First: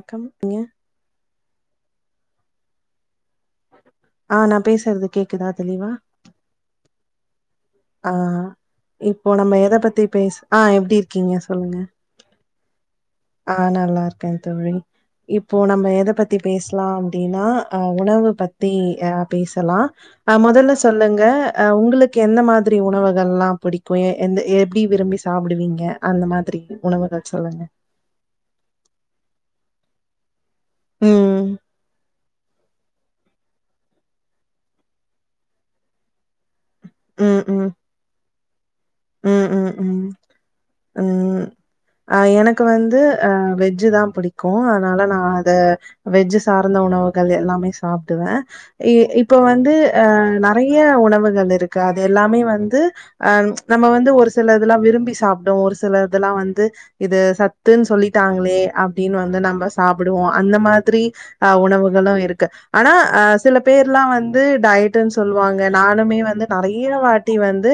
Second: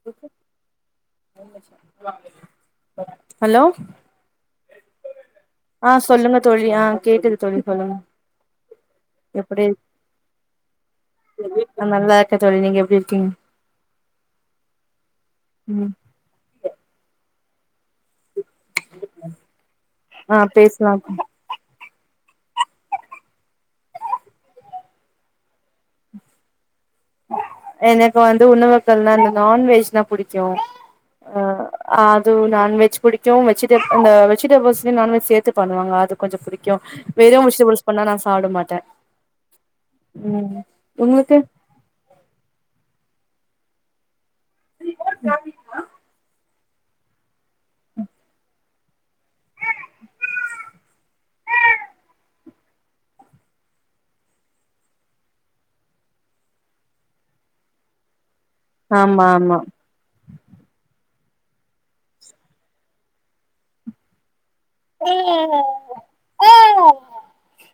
ணக்கம் ணே [inaudible] hello ஆ நா பேசுறது கேக்குதா தெளிவா ஆ சொல்லுங்க தோழி ஆ கேக்குது தோழி சொல்லுங்க ஆ இப்போ நம்ம எப்டி எத பத்தி பேச ஆ எப்டி இருக்கீங்க சொல்லுங்க க்க தோழி நீங்க எப்டி இருக்கீங்க ஆ நல்லாருக்கே தோழி இப்போ ம் நம்ம எத பத் பத்தி பேசலா அப்டின்னா அ உணவு பத்தி அ பேசலா ஆ முதல்ல பேசலா சொல்லுங்க உங்களுக் எந்த மாதிரி உணவுகள்லா பிடிக்கு எ எப்டி விரும்பி சாப்பிடுவீங்க அந்த மாதிரி உணவுகள் சொல்லுங்க எனக்கு வந்து உணவுகள்ல்னா இந்த நான்வெஜ்னா பிடிக்கு அ ம் அது நான்வெஜ் பிடிக்கு வெஜிடேப் இந்த வெஜிடபுஸ் நான்வெஜ் சேத்து பண்ணுவாங்க அது கொஞ்சோ புடிக்கு வெறு ம் ம் வெஜிடேபுள் பண்ணா நா சாப்பிட மாட்டே ம் ம் ம் உங்ளுக்கு ம் அ எனக்கு வந்து அ வெஜ் தா புடிக்கு அதனால நா அத வெஜ் சார்ந்த உணவுகள் எல்லாமே சாப்பிடுவே இ இப்போ வந்து அ நெறைய உணவுகள் இருக்கு அது எல்லாமே வந்து அ ச் நம்ம வந்து ஒரு சில இதெல்லா விரும்பி சாப்டுவோ ஒரு சில இதெல்லா வந்து இது சத்துன்னு சொல்லிட்டாங்களே அப்டின்னு ஆமா வந்து ஆமா நம்ம சாப்பிடுவோ அந்த மாதிரி ஆ உணவுகளு இருக்கு ஆனா ஆ சில பேர்லா வந்து து டயட்னு சொல்லுவாங்க நானுமே வந்து நறைய வாட்டி வந்து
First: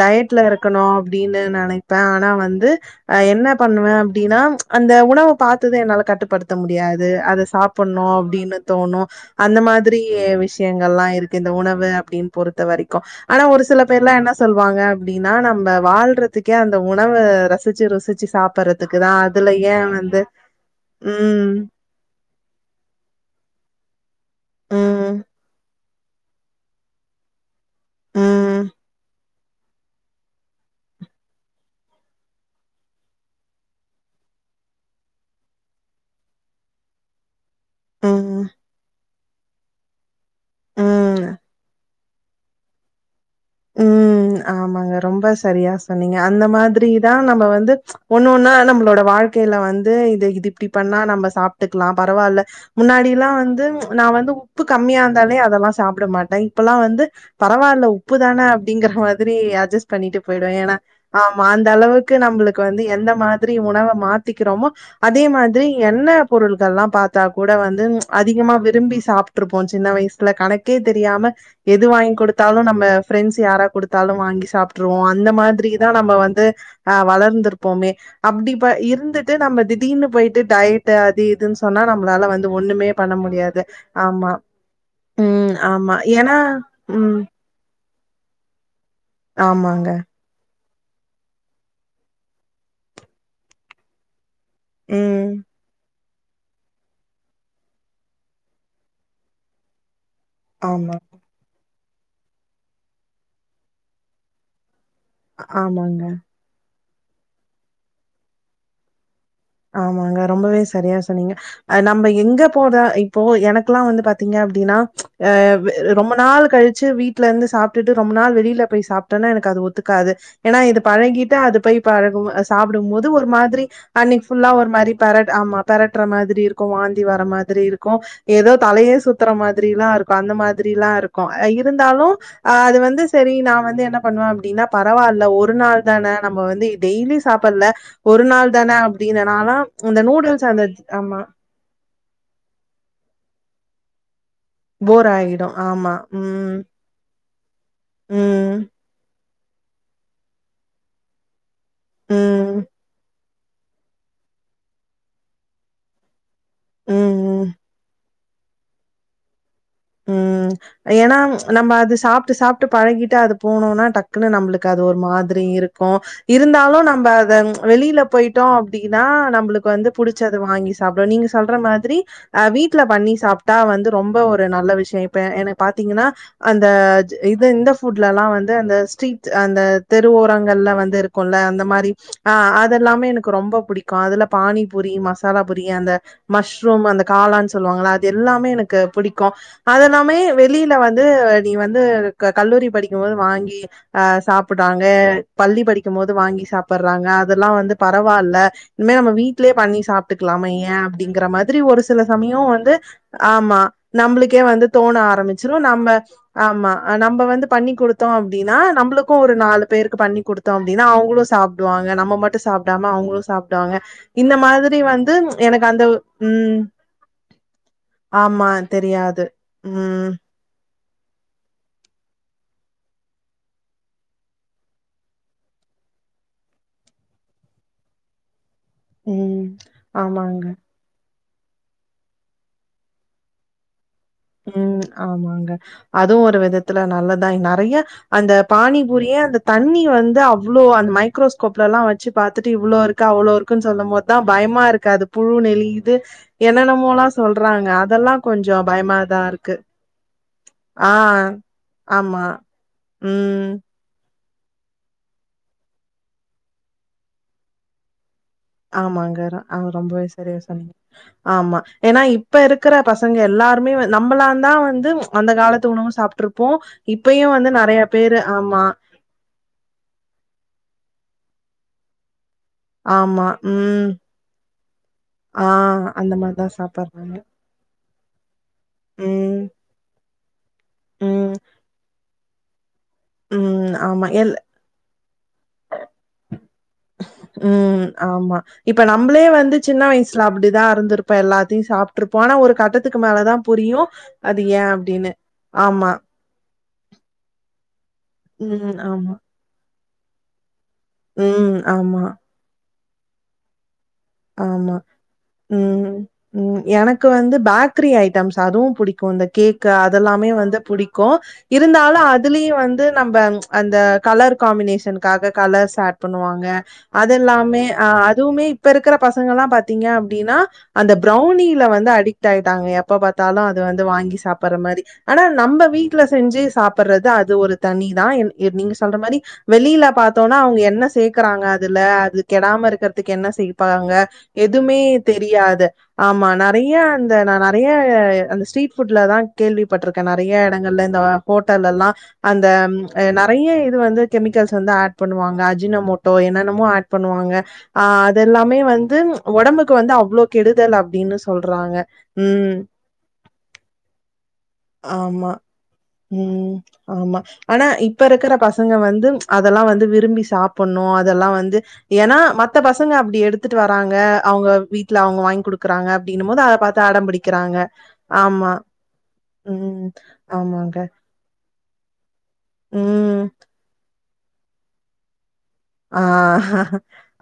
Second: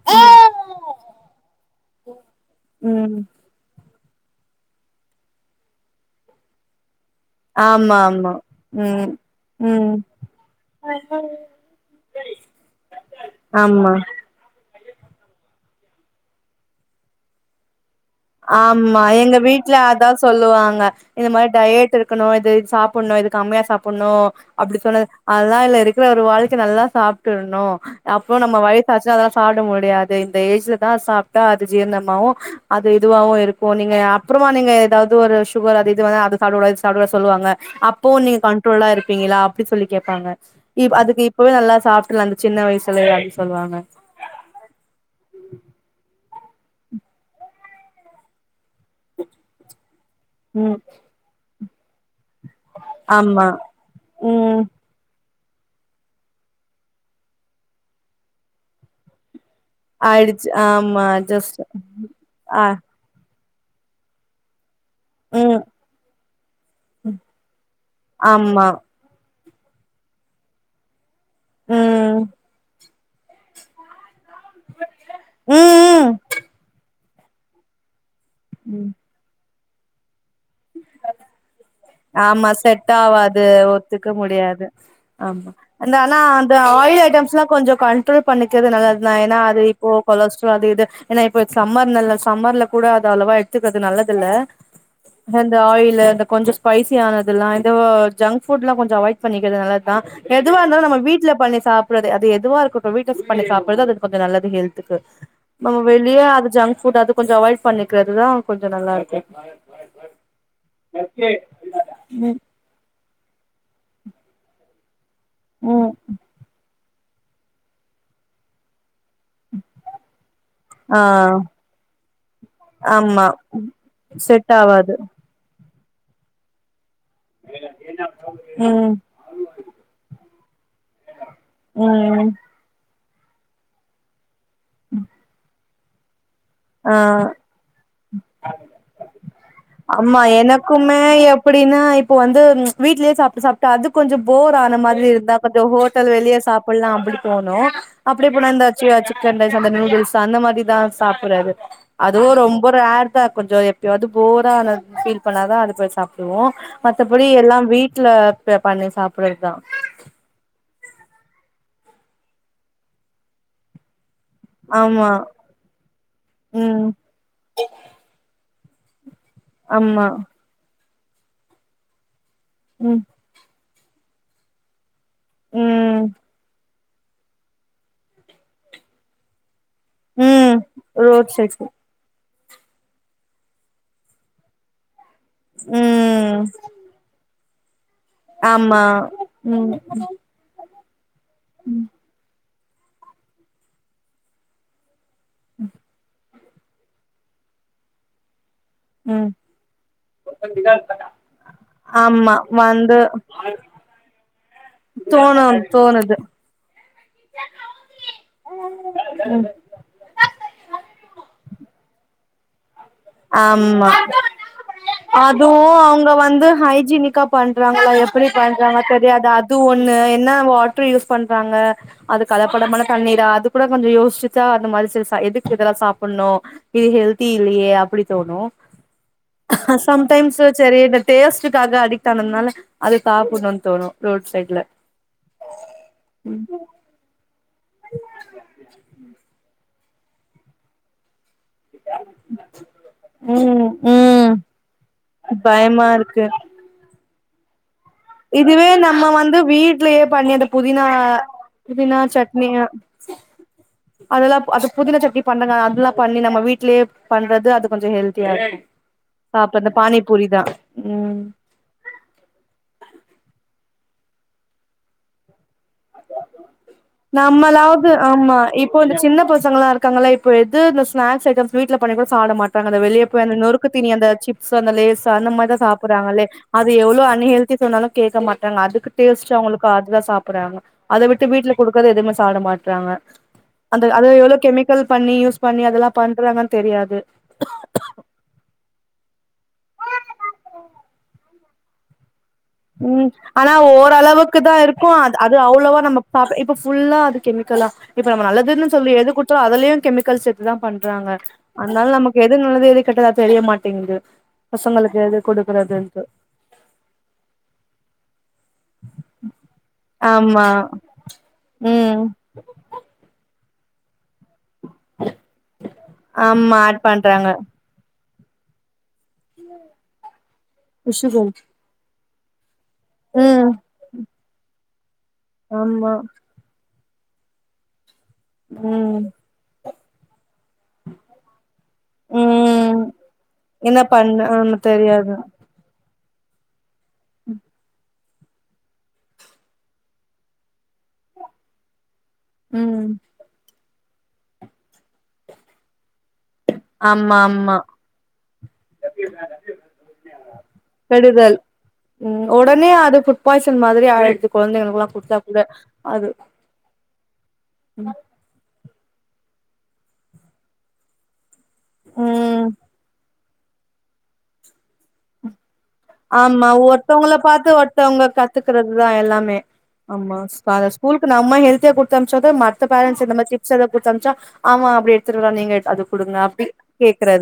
டயட் வீட்ல இருக்கணு அப்டின்னு நினைப்பே ஆனா வந்து ம் அ என்ன பண்ணுவே அப்டின்னா ச் அந்த உணவ பார்த்து என்னால கட்டுப்படுத்த முடியாது அத ஆமா சாப்பிடணு ஆமா அப்டின்னு தோணு ம் அந்த ம் மாதிரி விஷயங்கள்ல்லா இருக்கு இந்த உணவு அப்டின்னு பொறுத்த வரைக்கு ஆனா ஒரு சில ஆமா பேர்லா என்ன சொல்லுவாங்க அப்டின்னா நம்ம வாழ்றதுக்கே அந்த உணவ ரசிச்சு ருசிச் ஆமா எங்க வீட்ல அதா சொல்லுவாங்க இந்த மாதிரி ம் டயட் இருக் ம் இது சாப்பிடணு இதுக்கு கம்மியா சாப்பிடணு அப்டி சொன்ன ம் அதுதெல்லா இல்ல இருக் இரு ஒரு வாழ்க்க நல்லா சாப்ட்டீர்னு அப்றோ நம்ம ம் வயசாச்சுனா அதலா சாப்பிட முடியாது இந்த ஏஜ்ல தா சாப்ட்டா அது ஜீர்ணமாவு இதுவாவும் இருக்கும் நீங்க அப்புறமா நீங்க ஏதாவ்து ஒரு சுகர் அது இதுவ வந்து அத சாப்ட கூடாது சாப்ட சொல்லுவாங்க அப்போ நீங்க ம் கண்ட்ரோல்லா இருப்பீங்களா அப்டி சொல்லி கேப்பாங்க அதுக்கு ம் இப்பவே நல்லா சாப் இல்ல அந்த சின்ன வயசுல எ அப்டி சொல்லுவாங்க ம் ஆமாங்க ரொம்ப சரியா சொன்னீங்க அந்த மாதிரி தா நம்ம வந்து ச் ஒண்ணு ஒன்னா நம்மளோட வாழ்க்கையில வந்து இது இ இது இப்டி ம் பண்ணா நம்ம சாப்ட்டுக்கலாம் பரவால்ல முன்னாடியெல்லாம் ஆமா வந்து நா வந்து ம் உப்பு கம்மியா இருந்தாலே அதெல்லாம் சாப்ட மாட்டே இப்பெல்லா வந்து பரவால்ல உப்பு தான அப்டிங்கற மாதிரி அஜெஸ் பண்ணிட்டு ஆயிடுச்சு போயிடுவோ ஏன்னா ஆமா ஜஸ்ட் அந்த அளவுக்கு நம்மளுக்கு ஆ வந்து எந்த மாரி மாதிரி உணவ மாத்திக்கிறோமோ அதே ம் மாதிரி எண்ணெ பொருள்கள்லா பாத்தா கூட வந்து ச் அதிகமா ஆமா விரும்பி சாப் விட்டுருப்போ சின்ன வயசுல கணக்கே தெரியாம எது வாங்கி ம் கொடுத்தாலு நம்ம ப்ரெண்ட்ஸ் யாரா கொடுத்தாலு வாங்கி சாப்பிட்டுருவோ அந்த ம் மாதிரிதா நம்ம ம் வந்து ஆ வளர்ந்திருப்போமே அப்டி இருந்துட்டு நம்ம திடீர்னு போயிட்டு டயட் அது இதுன்னு சொ சொன்னா நம்மளால வந்து ஆமா ஒண்ணுமே செட் பண்ண ஆவாது முடியாது ஆமா ம் ஆ அ ஆனா அந்த ஆயில் ஐட்டம்ஸ் எல்லா கொஞ்சோ கண்ட்ரோல் பண்ணிக்கிறது நல்லதுதா ஏன்னா அது இப்போ ஆமாங்க கொலஸ்ட்ரால் அது இது ஏன்னா இப்ப சம்மர் நல்ல சம்மர்ல கூட அது அவ்ளவா எடுத்துக்குறது நல்லது இல்ல ம் அந்த ஆயில் அந்த கொஞ்சோ ஸ்பைசி ஆனதுதெல்லா இது ஜங்க் ஃபுட்லா கொஞ்சோ அவாய்ட் பண்ணிக்கிறது நல்லது தா எதுவா இருந்தாலு ஆமா நம்ம வீட்ல பண்ணி சாப் அது எதுவா இருக்கட்டு வீட்டல பண்ணி சாப்பிடுறது அது கொஞ்சோ நல்லது ஹெல்த்துக்கு நம்ம ஆமாங்க வெளியே அது ஜங்க் ஃபுட் அது கொஞ்சோ அவாய்ட் பண்ணிக்கிறதுதா கொஞ்சோ நல்லா இருக்கு ஆமாங்க ரொம்பவே சரியா சொன்னீங்க நம்ம எங்க இப்பபோதா இப்போ எனக்குல்லா வந்து பாத்தீங்க அப்படின்னா ச் ஆ ம் ரொம்ப நாள் கழிச் பஸ்ட் வீட்ல இருந்து சாப்டுட்டு ரொம்ப நாள் வெளில போய் சாப்பிட்டேனா எனக்கு அது ஒத்துக்காது ஏனா இது ஆ பழகிட்ட அது போய் பழகு சாப்பிடும் போது ஆமா ஒரு மாதிரி அன்னைக்கு ஃபுல்லா செட் ஒரு மாரி ஆவாது பெராட ஆமா பெரட்டுற மாதிரி இருக்கும் வாந்தி வர மாதிரி இருக்கும் ஏதோ ம் தலையே சுத் த்து மாதிரி எல்லாம் இருக்கு அந்த மாதிரி எல்லாம் இருக்கும் இருந்தாலும் ம் அது வந்து செரி நான் வந்து என்ன பண்ணுவ அப்டின்னா பரவாயில்ல ஒரு நாள் தானே நம்ம வந்து ஆ டெய்லி சாப்பிடல ஒரு நாள் தானே ஆமா எனக்குமே ஆமா எ எப்டின்னா இப்ப வந்து வீட்லயே சாப்ட்டு சாப்ட்டு அது கொஞ்ச போர் அந்ல மாதிரி போர் இருந்தா ஆயிடு கொஞ்ச ஆமா ஹோட்டல் வெளியே ம் சாப்பிட்லாம் அப்டி போனோ அப்டி போனா ம் இந்த சிக்கன் ரைஸ் அந்த நூடுல்ஸ் அந்த மாதிரிதான் சாப்டடுறது அதுவும் ம் ரொம்ப ரார் தான் கொஞ்ச எப்பயா போரா ஃபீல் பண்ணாதான் அது போய் சாப் ஒ ம். மத்தபடி ம். எல்லாம் வீட்ல பண்ணி சாப்பிடுறதுதா ம் ஏனா நம்ம அது சாப்ட்டு சாப்ட்டு பழகிட்டு அது போனோம்னா டக்குன்னு நம்மளுக்கு அது ஒரு ஆமா மாதிரி இருக்கும் இருந்தாலும் ம் நம்ம அத வெளில போயிட்டோம் அப்டின்னா நம்மளுக்கு வந்து ஆமா புடிச்சது வாங்கி சாப்பிட நீங்க சொல்ற மாதிரி வீ்ட்ல ம் பண்ணி சாப்ப [unintelligible] வந்து ரொம்ப ஒரு நல்ல விஷயம் இப்ப என்னைய பாத்தீங்கன்னா ம் அந்த இது இந்த ஃபுட்லல்லாம் வந்து அந்த ஸ்ட்ரீட் அந்த தெரு ம் ஓரங்கள்ல வந்து ரோட் இருக்கும்ல சைட் அந்த மாரி ஆ அதுல்லாமே எனக்கு ரொம்ப புடிக்கும் அதுல பானிபூரி மச மாலா புரி அந்த ம் மஷ்ரூம் அந்த காளான்னு சொல்லுவாங்களா அது எல்லாமே எனக்கு ஆமா புடிக்கும் ம் அத எல்லாமே யே வெளில வந்து நீ வந்து கல்லூரி படிக்கும்போது வாங்கி அ சாப்படுறாங்க பள்ளி படிக்கும் போது வாங்கி சாப்படுறாங்க அதெல்லாம் வந்து பரவால இனிமே நம்ம ம் வீட்லயே பண்ணி சாப்பிட்டுக்கலாம ஏன் அப்டிங்கிற மாதிரி ஒரு சில சமயம் வந்து ஆமா நம்மளுக்கே வந்து தோண தோணு ஆரம்பிச்சிரும் நம்ம தோணுது ஆமா நம்ம வந்து பண்ணி கொடுத்தோம் அப்டின்னா நம்மளுக்கும் ஒரு ம் நா [unintelligible] பேருக்கு பண்ணி கொடுத்தோம் அப்டின்னா அவங்களும் சாப்டுவாங்க நம்ம மட்டும் சாப்டாம அவங்களும் சாப்டுவாங்க. ஆமா இந்த மாதிரி வந்து எனக்கு அதுவும் அந்த அவுங்க வந்து ம். ஹைஜனிக்கா பண்றாங்களா எப்டி ஆமா பண்றா க தெரியாது. தெரியாதா அது ஒண்ணு ம். என்ன வாட்டரு யூஸ் பண்றாங்க அது கலபடமல தண்ணீரா அது கூட கொஞ்சம் யோசிச்சா அந்த மாதிரி செரி எதுக்கு இதெல்லாம் சாப்டணும் இது ஹெல்தி இல்லையே அப்டி தோணு ம். சம்டைம்ஸ் ஆமாங்க. சேரி டேஸ்ட்டுக்காக அடிக்ட் ஆனதுனால அது சாப்பட்ணு தோணு ரோட் சைட்ல ம் ஆமாங்க அதுவு ஒரு விதத்துல நல்லத்தா நர ய அந்த பானிபுரிய அந்த தண்ணி வந்து அவ்ளோ அந்த மைக்ரோஸ் கோப்ல எல்லா வச்சு பாத்துட்டு இவ்ளோ இருக்கு அவ்ளோ இருக்குன்னு ம் சொல்லம் போதுதா ம் பயமா இருக்குது புழு பயமா நெலியுது இருக்கு என்னெனமோல்லா சொல்றாங்க அதெல்லா இதுவே நம்ம வந்து வீட்லயே பண்ணி அந்த புதினா ஆ. புதினா ஆமா. சட்னி ம். அதெல்லா அது புதினா சட்னி பண்ணுன அதுல்லா பண்ணி நம்ம வீட்லயே பண்றது அது கொஞ்சொ ஹெல்தியா இருக்கு ஆமா அங்கற அவ்ங்க சாப்பட்றது ரொம்பவே சரியா பானிபூரிதா சொன்னீங்க ம் ஆமா ஏன்னா இப்ப இருக்குற பசங்க எல்லாருமே நம்மளாந் தா வந்து அந்த காலத்து உணவு சாப்ருப்போ நம்மலாவ்து ஆமா இப்போ சின்ன பசங்களா இருக்காங்கள இப்ப எது இந்த ஸ்நாக்ஸ் ஐட்டம்ஸ் வீட்ல பண்ணி கொட சாப்ட மாட் [unintelligible] வெளிய போயி ஆமா. அந்த நொறுக்கு ம். தீணி அந்த சிப்ஸ்சு அந்த லேஸ்சு அந்த ஆ மாரி தா அந்த சாப்றாங்களே மாரிதான் அது எவ்ளோ சாப்பட்றாங்க. அன்ஹெல்த் [unintelligible] சொன்னாலு கேக்க மாட்றாங்க அதுக்கு டேஸ்சு ம், அவங்களுக்கு அதுதா சாப்டுறாங்க அத விட்டு ம், வீட்ல குடுக்கற எதுவுமே சாப்ட மாட்றாங்க ம். அந்த ஆமா. அதது எல் எவ்ள கெமிக்கல் பண்ணி யூஸ் பண்ணி அதெல்லா பண்றாங்கன்னு தெரியாது ம். ஆமா இப்ப நம்பளே வந்து சின்ன வயசுல அப்டிதா இருந்துருப்போ எல்லாத்தையு சாப்ட்ருப்போ ஆனா ஒரு கட்டத்துக்கு ம் மேல தான் ஆனா புரியும். ஓரளவுக்கு அது தா ஏன் இருக்கு அப்டின்னு. அது அவ்ளவா ஆமா. நம்மக் சாப்ப இப்ப ஃபுல்லா அது கெமிக்கலா இப்ப நம்ம நல்லதுன்னு ம். சொல்லி எது ஆமா. குடுத்தோ அதலயு கெமிக்கல்ஸ் சேத் இதுதா பண்றாங்க ம். அதனால ஆமா, நமக்கு எது நல்லது எது கெட்டது தெரிய மாட்டேங்குது ஆமா. பசங்களுக்கு எது ம். குடுக்குறதுன்ட்டு ம் எனக்கு வந்து பேக்கரி ஐ ட்டம்ஸ் அதுவும் புடிக்கு இந்த கேக்கு அதெல்லாமே ஆமா வந்து புடிக்கு இருந்தாலு ம் அ இதுலியு வந்து நம்ப அந்த கலர் காம்பினேஷனுக்காக கலர்ஸ் ஆட் பண்ணுவாங்க ஆமா ஆட் பண்றாங்க அதெல்லாமே அ அதுவுமே இப்ப இருக்கிற பசங்கெல்லா பாத்தீங்க அப்டின்னா அந்த விஷுவல் ப்ரௌனில வந்து அடிக்ட் ஆயிட்டாங்க எப்ப பாத்தாலு ம் அது வந் வாங்கி சாப்பற்ற மாரி ஆனா நம்ப ஆமா வீட்ல செஞ்சு சாப்பற்றது அது ஒரு தனிதா எ இத் நீங்க சொல்ற ம் மாரி வெளில பாத்தோம்னா அவங்க என்ன சேக்கறாங்க அதுல அது கெடாம ம் இருக்கறதுக்கு என்ன செ என்ன ப்பாங்க பண்ண ஆமா எதுமே தெரியாது தெரியாத ஆமா நெறைய இந்த நா நெறைய அந்த ஸ்ட்ரீட் ஃபுட்லதா கேள்விப்பட்டிருக்கே நெறைய எடங்கள்ல இந்த ஹோட்டல்லெல்லா அந்த ம் அ நா நெறைய இது வந்து கெமிக்கல்ஸ் வந்து ஆட் பண்ணுவாங்க அஜினமோட்டோ என்னென்னமோ ஆட் ஆமா பண்ணுவாங்க ஆமா ஆ எல்லாமே வந்து ஒடம்புக்கு வந்து அவளோ கெடுதல் அப்டின்னு கெடுதல் சொல்றாங்க ம் ம ஒடனே அது ஃபுட் பாய்சன் மாதிரி ஆயிடுது கொழந்தைங்களுக்குல்லா குடுத்தா ஆமா கூட அது ம் ஆமா ஆனா இப்ப ப்ப இருக்கிற பசங்க வந்து அதெல்லா வந்து விரும்பி சாப்பணு அதெல்லா வந்து ஏனா ம் மத்த பசங் அப்டி எடுத்துட்டு வராங்க அவங்க வீட்ல அவங்க வாங்கி குடுக் ஆமா ஒருத்தவங்கள பாத்த ஒருத்தவங்க ஆமா கத்துக்கிறதுதா எல்லாமே ம் ஆமா வேற ஆமாங்க ஸ்கூல் இப்ப நம்ம ஹெல்த்தியா குடுத்து அனுப்ச்சாதா மத்த பேரன்ட்ஸ் இந்த ம் மாரி சிப்ஸ் எதா குடுத்து அனுப்ச்சா அவா அப்டி எடுத்துட் வர்றா நீங்க எடு ஆ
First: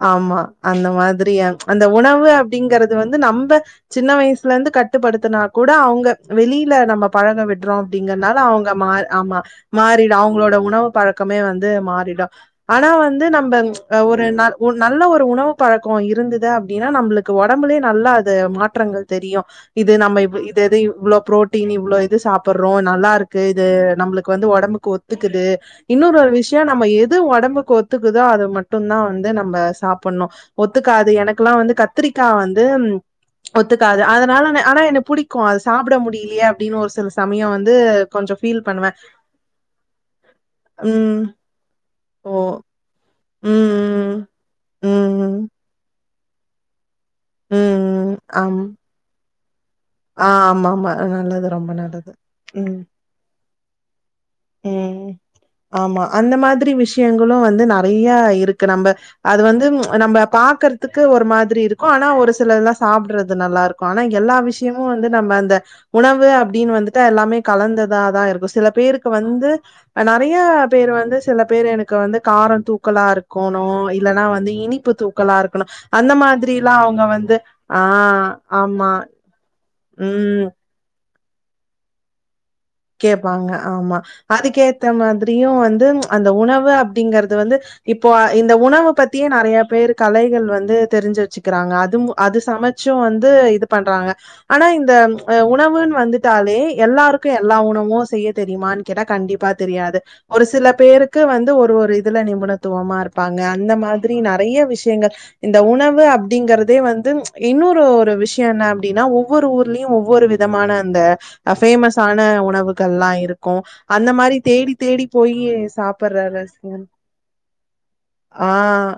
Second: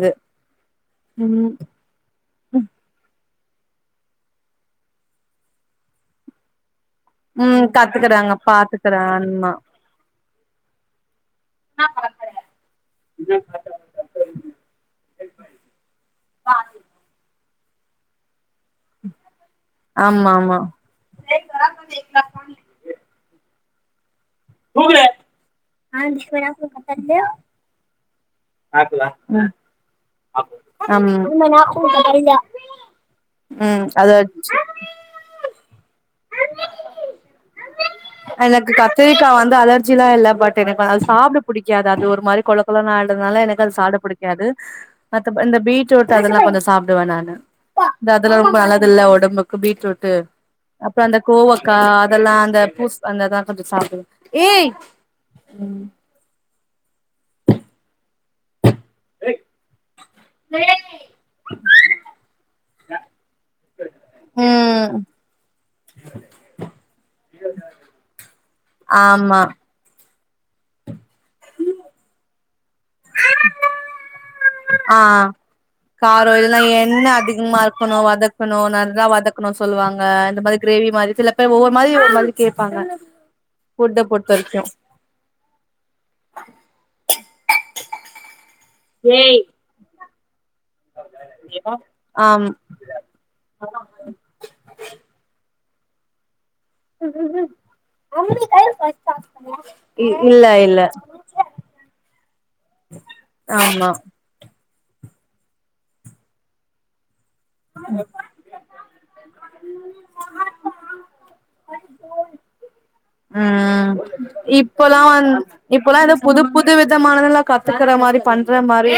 ஆமா அந்த மாதிரியா ம் அந் இந்த உணவு அப்படிங்கறது வந்து நம்ப சின்ன வயசுலந்து கட்டுப்படுத்துனா கூட அவுங்க வெளில நம்ம பழக ம் விடுறோ கத்துக்கறாங்க அப்டிங்கறனால அவங்க மா ஆமா பாத்துக்கறாங்க மாறிடு அவங்களோட உணவு பழக்கமே வந்து மாறிடு ஆனா வந் ம்ப அ ஒரு ந ஒரு நல்ல ஒரு உணவு பழக்கோ இருந்தது அப்டின்னா நம்பளுக்கு ஒடம்புலே நல்லா அது மாட் ற்றங்கள் தெரியு இது நம்ம ஆமா இல் ஆமா இதது இவ்வளோ ப்ரோட்டீன் இவ்ளோ இது சாப் ப்பறோ நல்லாருக்கு இது நம்மளுக் க்கு வந்து ஒடம்புக்கு ஒத்துக்குது இன்னொரு ஒரு விஷயோ நம்ம எது ஒடம்புக்கு ஒத்துக்குதோ அது மட் ட்டுந்தா வந்து ஆமா ம் நம்ப சாப்புடணு ஒத்துக்காது எனக்கெல்லா வந்து கத்திரிக்கா ஆமா வந்து ம் ஒத்துக்காது அது அதனால ஆனா எனக் புடிக்கு அது சாப்ட முடியலையே அப்டின்னு ஒரு சில சமயோ வந்து கொஞ்சோ ஃபீல் எனக்கு பண்ணுவே கத்திரிக்கா வந்து அலர்ஜில்லா இல்ல பட் எனக் வ அது ம் சாப்ட புடிக்காது அது ஒரு ஓ மாரி கொழக்கெழன் ஆய் அதனால எனக்கு அது சாப்ட ம் புடிக்காது ம் மத்தப ம் இந்த பீட்ரூட் அதெல்லா கொஞ்சொ சாப்டுவே நானு ம் இந்த ம் அதுலா ரொம்ப ஆம் நல்லதுல்ல ஒடம்புக்கு பீட்ரூட் டு ஆ ஆமாமா அப்புற அந்த நல்லது ரொம்ப கோவக்கா நல்லது அதெல்லா அந்த ம் பூஸ் அந்ததான் கொ்ச ச ஏய் ம் ம் ஆமா. அந்த மாதிரி விஷியங்களு வந்து நறையா இருக்கு நம்ப அது வந்து நம்ம பாக்கறதுக்கு ஒரு மாதிரி இருக்கு ஆனா ஒரு சிலதுல்லா சாப்புடுறது நல்லாருக் கு ஆனா எல்லா விஷயமு ம் வந்து நம்ம அந்த உணவு அப்டினு வந்துட்டா எல்லாமே கலந்ததாதா இருக்கு சில பேருக் ஆமா அ நெறைய பேரு வந்து சில பேர் எனக்கு வந்து காரோ தூக்கலா இருக்கோணு இல்லன்னா வந்து இனிப்பு ஆ தூக்கலா இருக்கணு அந்த காரோ இல்லன்னா மாதிரில்லா எண்ண அவங்க வந்து ஆ ஆமா க்கனு சொல்லுவாங்க இந்த ம். மாரி கிரேவி மாரி சில பேர் ஒவ்வொரு மாரி ஒரு மாதிரி கேப்பாங்க கேப்பாங்க ஆமா ஃபுட்ட பொறுத்த வரைக்கு அதுக்கே த்த மாதிரியு வந்து அந்த உணவு அப்படிங்கறது வந்து இப்போ இந்த உணவு பத்தியே நெறைய பேர் கலைகள் வந்து தெரிஞ்சிரு வெச்சுக்கிறாங்க அதும் அது ஆம் சமச்சு வந்து இது பண்றாங்க ஆனா இந்த அ உணவுன்னு வந்துட்டாலே எல்லாருக்கு எ எல்லா உணவூ செய்ய தெரியுமான்னு கேட்டா கண்டிப்பா தெரியாது இ ஒரு இல்ல சில இல்ல பேருக்கு வந்து ஒரு ஒரு இதுல நிபுணத்துவமா இருப்பாங்க அந்த ஆமா மாதி ரி நறைய விஷயங்கள் இந்த உணவு அப்டிங்கறதே வந்து இன்னொரு ஒரு விஷ்யோ என்ன அப்டின்னா ஒவ்வொரு ஊர்லியு ஒவ்வொரு விதமான அந்த ஃபேமஸ் தான உணவுகள்லா இருக்கு ம் அந்த மாரி தேடி இப்பல்லா தேடி வந் போய் சாப்பர்ற ரெசிபி கத்துக்குற மாரி பண்ற மாரி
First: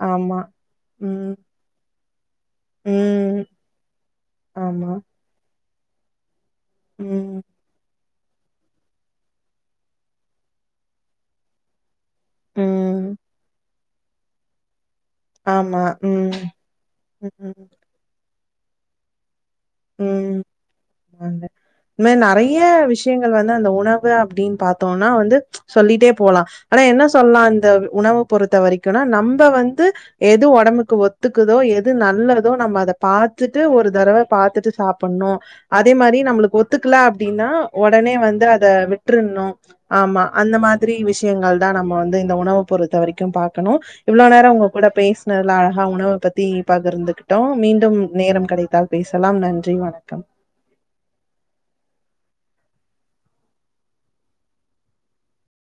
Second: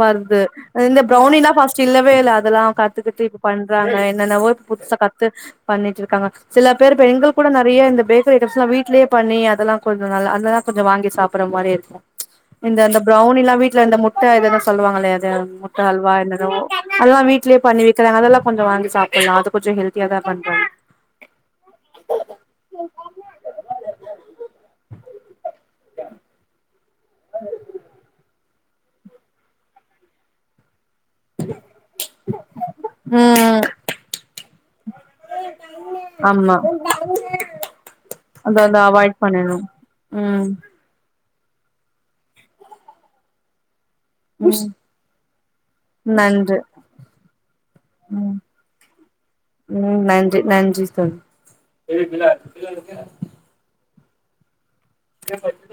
வருது ஆமா இந்த ம் ப்ரவுனி தலா பஸ்ட்டு இல்லவே இல்ல அதெல்லா கத்துக்கிட்டு இப்ப ம் பண்றாங்க என்னன்னவொ ஆமா புதுசா கத் து பண்ணிட்ருக்காங்க சில பேர் பெண்கள் ம் கூட நறைய இந்த பெ கிரி ஐட்டம்ஸ்லா வீட்லயே பண்ணி அதெல்லா கொஞ்ச நல்ல அதெல்லா கொஞ்ச வாங்கி சாப்புற மாரி இருக்கு இந்த அந்த ம் ப்ரவுனில்லா வீட்ல இருந்த முட்ட இதுன்னு சொல்லுவாங்களே ந்த முட்ட ஆமா அல்வா ம் என்னதோ அதல்லா விக் ம் க்கிறாங்க அதெல்லா கொஞ்ச வாங்கி சாப்புல்லா அது கொஞ்ச ஹெல்தியாதா பண்றாங்க வந்து இது மாரி நறைய விஷயங்கள் வந்து அந்த உணவு அப்டின்னு பாத்தோன்னா வந்து சொல்லிட்டே போலா ஆனா என்ன சொல்லா அந்த உணவு பொருத் த வரைக்குனா நம்ப வந்து எது ஒடம்புக்கு ஒத் துக்குதோ எது நல்லதோ நம்ம அத பாத்துட்டு ம் ஒரு தடவ பாத்துட்டு சாப்புணு அதே மாரி ஆமா நம்மளுக்கு ஒத்துக்ல அப்டின்னா ஒடனே வந்து அத விட்ரணு ஆமா ம் அந்த மாதிரி விஷயங்கள்தா நம்ம வந்து இந்த உணவு பொறுத்த வரைக்கு பாக்கணு இவ்ளோ நேரம் உங்க ம் கூட பேசினதுல அழகா உணவ பத்தி நன்று பகிருந்துகிட்டோ மீண்டும் ம் நேரம் கிடைத்தால் பேசலாம் நன்றி ம் வணக்கம் நன்றி ம் [unintelligible]